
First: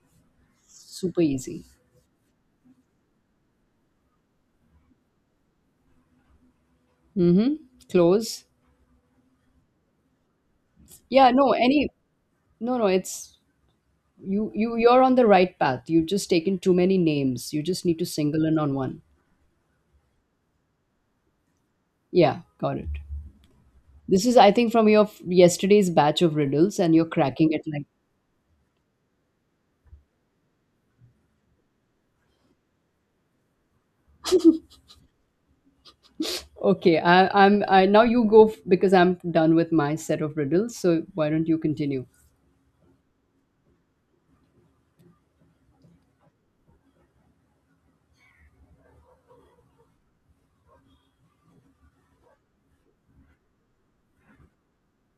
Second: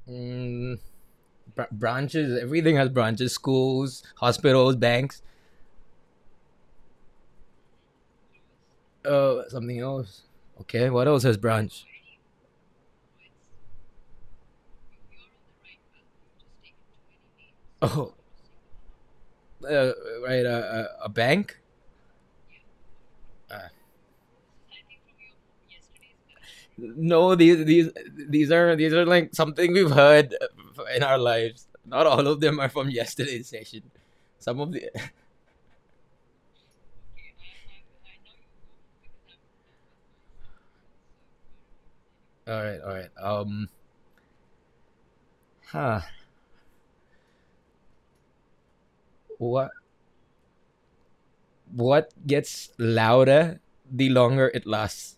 Speaker 1: Mm,
Speaker 2: Super easy.
Speaker 1: branches, everything has branches, schools, hospitals, banks,
Speaker 2: Mhm. Close.
Speaker 1: something else. Okay, what else
Speaker 2: Yeah,
Speaker 1: has
Speaker 2: no,
Speaker 1: branch?
Speaker 2: any, no no, it's, you're on the right path. You've just taken too many names. You just need to
Speaker 1: Oh,
Speaker 2: single in on one.
Speaker 1: uh, right, a bank?
Speaker 2: Yeah, got it.
Speaker 1: Uh,
Speaker 2: This is I think from your yesterday's batch of riddles and you're
Speaker 1: No,
Speaker 2: cracking it
Speaker 1: these
Speaker 2: like,
Speaker 1: these are like something we've heard in our lives. Not all of them are from yesterday's session. Some of the
Speaker 2: okay, I now you go because I'm done with my set of riddles, so why don't you continue?
Speaker 1: all right, all right. Huh. What what gets louder the longer it lasts?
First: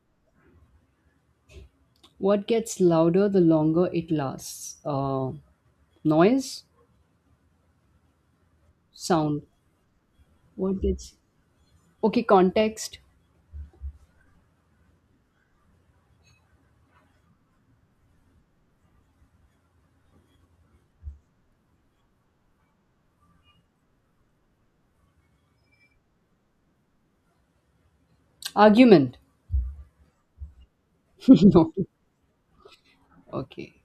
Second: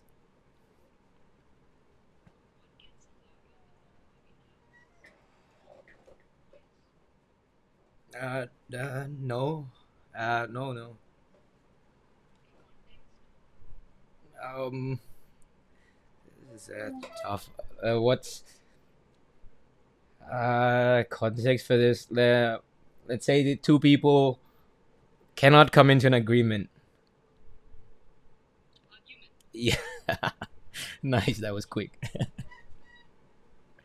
Speaker 2: What gets louder the longer it lasts? Noise,
Speaker 1: Uh,
Speaker 2: sound.
Speaker 1: no. No,
Speaker 2: What
Speaker 1: no.
Speaker 2: gets, okay, context.
Speaker 1: Um, is that tough. What's context for this? Let's say the two people cannot come into an agreement.
Speaker 2: Argument.
Speaker 1: Yeah, nice. That was
Speaker 2: No.
Speaker 1: quick.
Speaker 2: Okay.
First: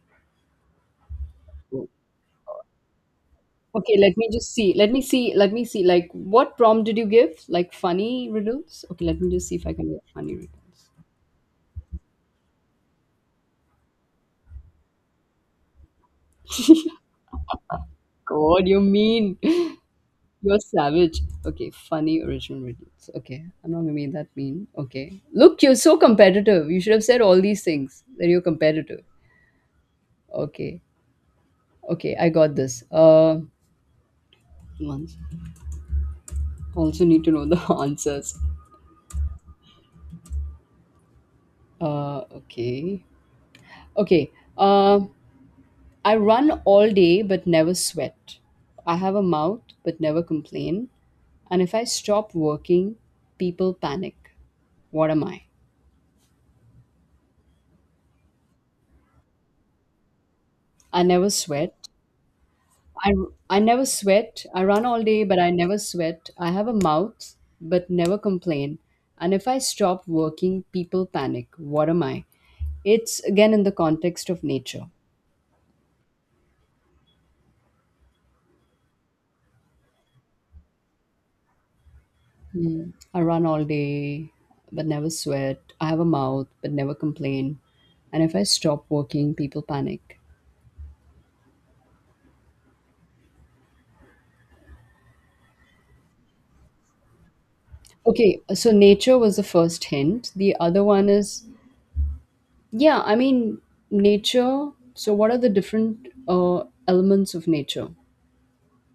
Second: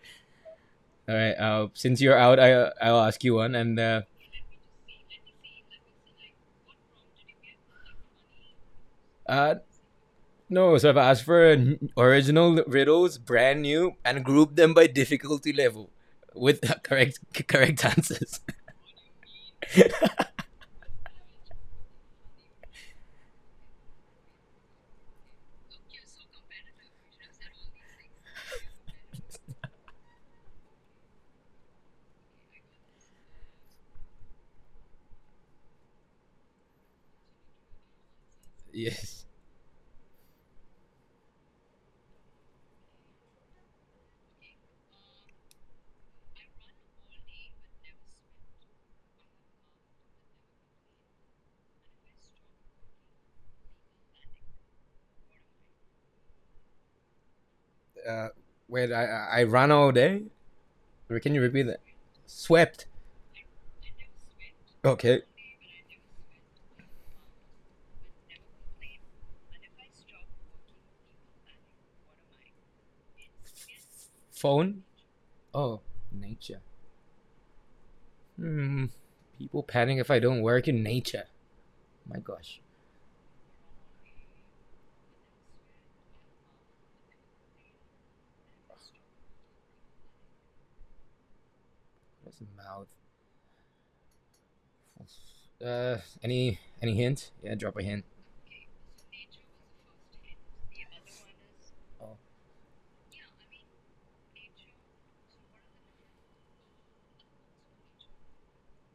Speaker 1: All right. Since you're out, I'll ask you one. And
Speaker 2: Okay, let me just see. Let me see. Let me see. Like, what prompt did you give? Like, funny riddles? Okay, let me just
Speaker 1: uh,
Speaker 2: see if I can get funny
Speaker 1: no,
Speaker 2: riddles.
Speaker 1: so I've asked for original riddles, brand new, and grouped them by difficulty level, with correct correct answers.
Speaker 2: God, you mean. You're savage. Okay, funny original riddles. Okay, I'm not gonna be that mean. Okay. Look, you're so competitive. You should have said all these things that you're competitive. Okay, okay, I got this. Once. Also need to know the answers.
Speaker 1: Yes.
Speaker 2: Okay. Okay. Um, I run all day but never sweat. I have a mouth but never complain. And if I stop working, people panic. What am I?
Speaker 1: Uh, wait, I ran all day.
Speaker 2: I
Speaker 1: Or
Speaker 2: never
Speaker 1: can you repeat
Speaker 2: sweat.
Speaker 1: that? Swept.
Speaker 2: I, I never sweat. I run all
Speaker 1: Okay.
Speaker 2: day but I never sweat. I have a mouth but never complain. And if I stop working, people panic. What am I? It's again in the context of
Speaker 1: Phone.
Speaker 2: nature.
Speaker 1: Oh, nature. Hmm. People panic if I don't work in nature. My gosh.
Speaker 2: Mm. I run all day, but never sweat. I have a mouth, but never complain. And if I stop working, people panic.
Speaker 1: What's the mouth? Any hint? Yeah, drop a hint.
Speaker 2: Okay, so nature was the first hint. The other one is,
Speaker 1: Oh.
Speaker 2: yeah, I mean, nature. So, what are the different elements of nature?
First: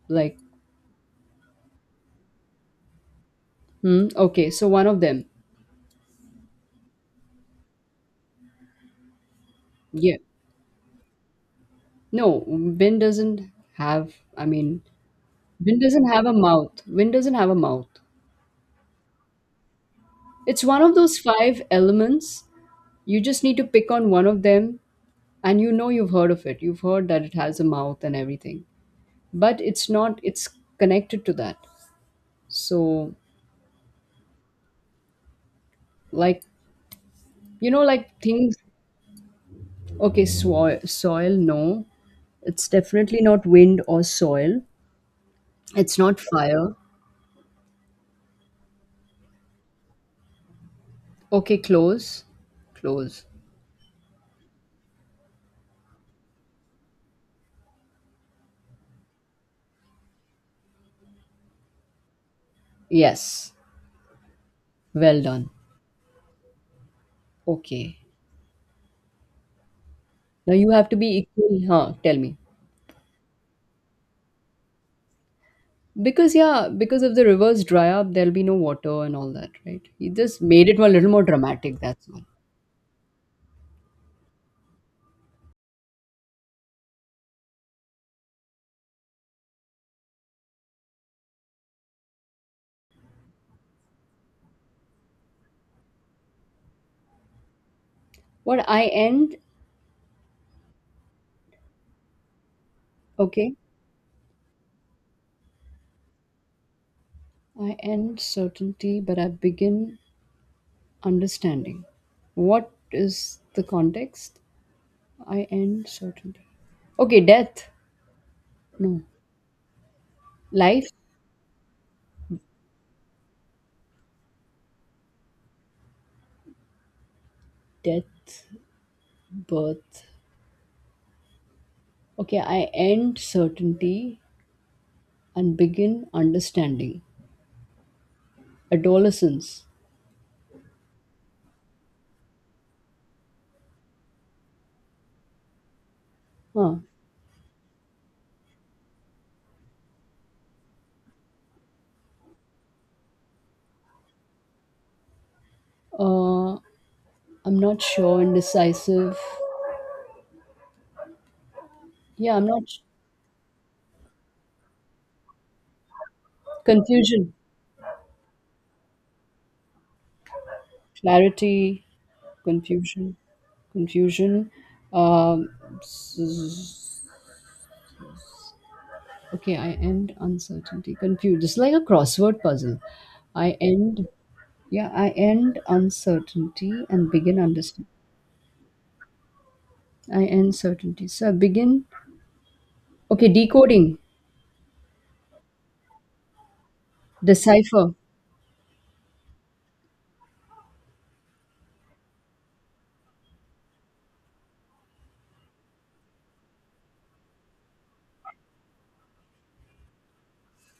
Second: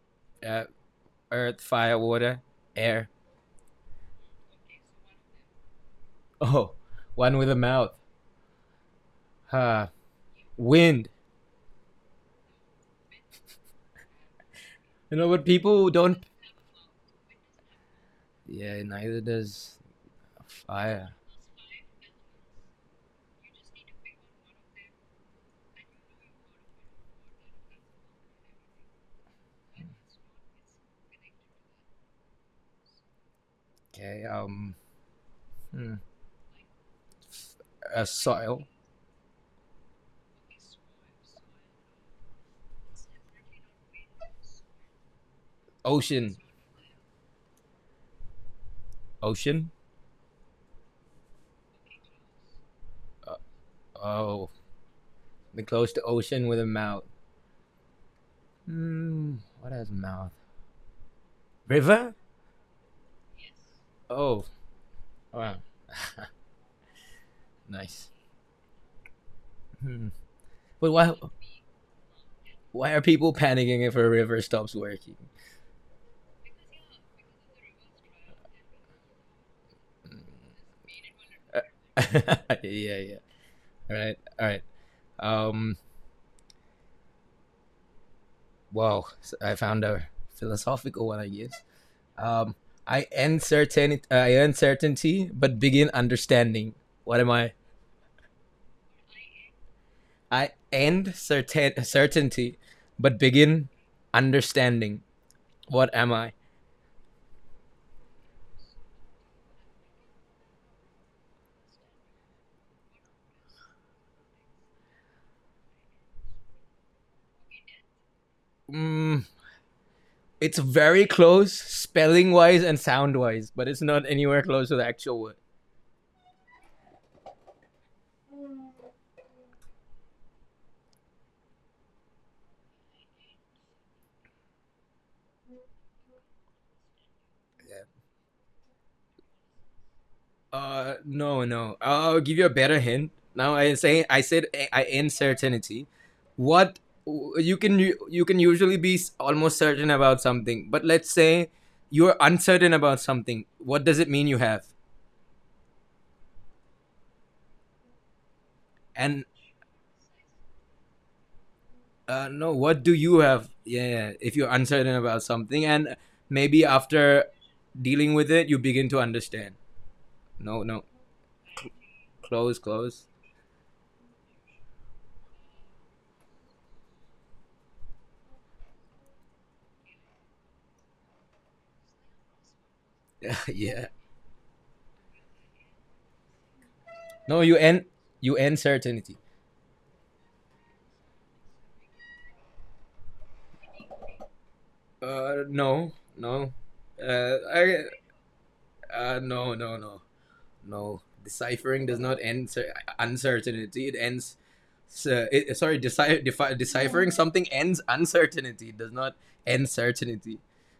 Speaker 2: Like,
Speaker 1: Uh, earth, fire, water, air.
Speaker 2: hmm, okay, so one of them,
Speaker 1: Oh, one with a mouth. Huh.
Speaker 2: yeah.
Speaker 1: Wind.
Speaker 2: No, wind doesn't have, I mean,
Speaker 1: You know what
Speaker 2: wind
Speaker 1: people
Speaker 2: doesn't
Speaker 1: don't.
Speaker 2: have a mouth. Wind doesn't have a mouth.
Speaker 1: Yeah, neither does
Speaker 2: It's one of
Speaker 1: fire.
Speaker 2: those five elements. You just need to pick on one of them and you know you've heard of it. You've heard that it has a mouth and everything. But it's not it's connected to that. So,
Speaker 1: Okay. Hmm.
Speaker 2: like, you know, like things,
Speaker 1: Soil.
Speaker 2: okay, soil no. It's definitely not wind or soil. It's not
Speaker 1: Ocean.
Speaker 2: fire.
Speaker 1: Ocean.
Speaker 2: Okay, close. Close.
Speaker 1: Oh, the close to ocean with a mouth. Hmm. What has a mouth? River.
Speaker 2: Yes.
Speaker 1: Oh.
Speaker 2: Well done.
Speaker 1: Wow.
Speaker 2: Okay.
Speaker 1: Nice. Hmm.
Speaker 2: Now you have
Speaker 1: But
Speaker 2: to
Speaker 1: why?
Speaker 2: be equal. Huh? Tell me.
Speaker 1: Why are people panicking if a river stops working?
Speaker 2: Because yeah, because if the rivers dry up, there'll be no water and all that, right? You just made it a little more dramatic, that's all.
Speaker 1: Yeah. Yeah. All right. All right. Um. Wow, so I found a philosophical one, I guess. Um, I end certainty, but begin understanding. What am I?
Speaker 2: What I end,
Speaker 1: I end certain certainty, but
Speaker 2: okay,
Speaker 1: begin understanding. What am I?
Speaker 2: I end certainty, but I begin understanding. What is the context? I end certainty. Okay, death. No.
Speaker 1: Mm, it's
Speaker 2: Life,
Speaker 1: very close, spelling wise and sound wise, but it's not anywhere close to the actual word.
Speaker 2: death, birth. Okay, I end certainty and begin understanding. Adolescence.
Speaker 1: No, no. I'll give you a better hint. Now I say I said I uncertainty. What
Speaker 2: Huh.
Speaker 1: you can usually be almost certain about something, but let's say you're uncertain about something. What does it mean you have?
Speaker 2: Uh, I'm not sure, indecisive.
Speaker 1: And
Speaker 2: Yeah, I'm
Speaker 1: no,
Speaker 2: not.
Speaker 1: what do you have? Yeah, yeah, if you're uncertain about something, and maybe after
Speaker 2: Confusion,
Speaker 1: dealing with it, you begin to understand. No, no,
Speaker 2: clarity,
Speaker 1: close, close.
Speaker 2: confusion, confusion. Um, s- s- okay, I end uncertainty. Confused. It's like a crossword puzzle. I
Speaker 1: Yeah.
Speaker 2: end. Yeah, I end uncertainty and
Speaker 1: No,
Speaker 2: begin
Speaker 1: you end
Speaker 2: understanding.
Speaker 1: you end certainty.
Speaker 2: I end certainty. So I begin. Okay, decoding,
Speaker 1: No, no. I,
Speaker 2: decipher.
Speaker 1: no, no, no, no. Deciphering does not end uncertainty. It ends. So, it, sorry, deciphering something ends uncertainty. It does not end certainty.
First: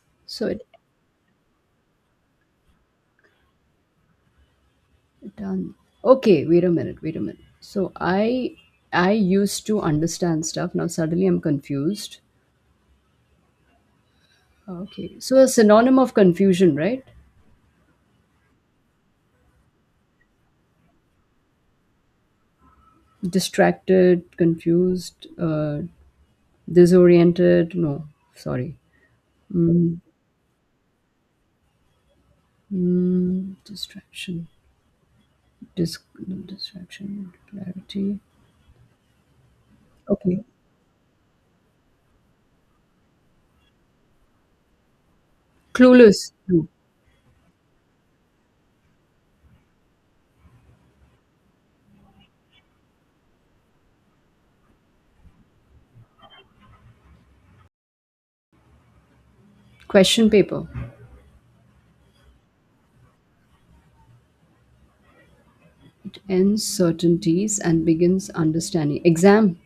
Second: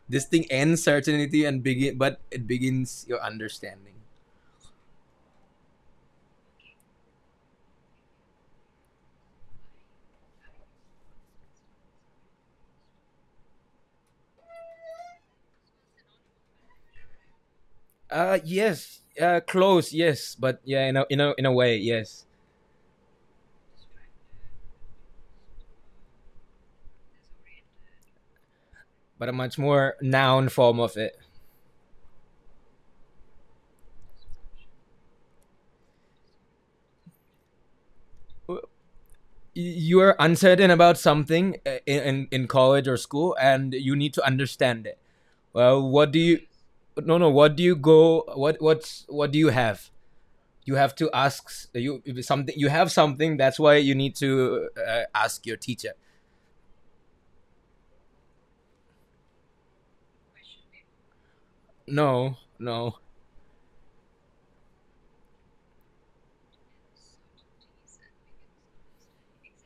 Speaker 1: This thing
Speaker 2: So it,
Speaker 1: ends certainty and begin, but it begins your understanding.
Speaker 2: done. Okay, wait a minute, wait a minute. I used to understand stuff. Now suddenly I'm confused. Okay. So a synonym of confusion, right?
Speaker 1: Yes. Close. Yes, but yeah, in a way, yes,
Speaker 2: Distracted, confused, disoriented. No, sorry.
Speaker 1: but a much more
Speaker 2: Mm,
Speaker 1: noun form of it.
Speaker 2: mm, distraction. Dis- no, distraction. Clarity.
Speaker 1: Uh, you're
Speaker 2: Okay.
Speaker 1: uncertain about something in college or school and you need to understand it well, what do
Speaker 2: Clueless.
Speaker 1: you,
Speaker 2: No.
Speaker 1: no no, what do you go, what what's what do you have, you have to ask you something, you have something, that's why you need to ask your teacher.
Speaker 2: Question paper.
Speaker 1: No no
Speaker 2: It ends certainties and begins understanding. Exam.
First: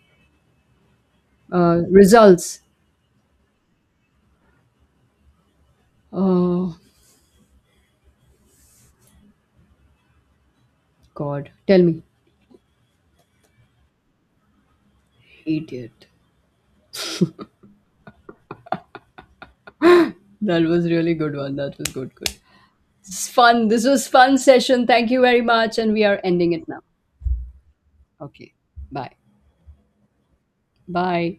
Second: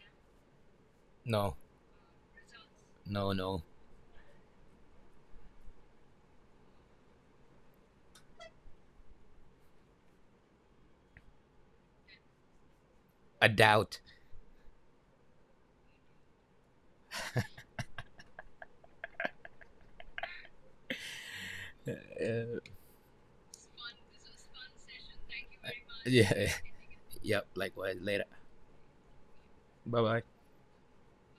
Speaker 1: no
Speaker 2: Results.
Speaker 1: no no,
Speaker 2: Uh, God, tell me.
Speaker 1: a doubt.
Speaker 2: Idiot. That was really good one. That was
Speaker 1: uh,
Speaker 2: good, good. It's fun. This was fun session. Thank you very much. And we are
Speaker 1: yeah,
Speaker 2: ending
Speaker 1: yep,
Speaker 2: it now.
Speaker 1: yeah, likewise, later,
Speaker 2: Okay. Bye.
Speaker 1: bye bye.
Speaker 2: Bye.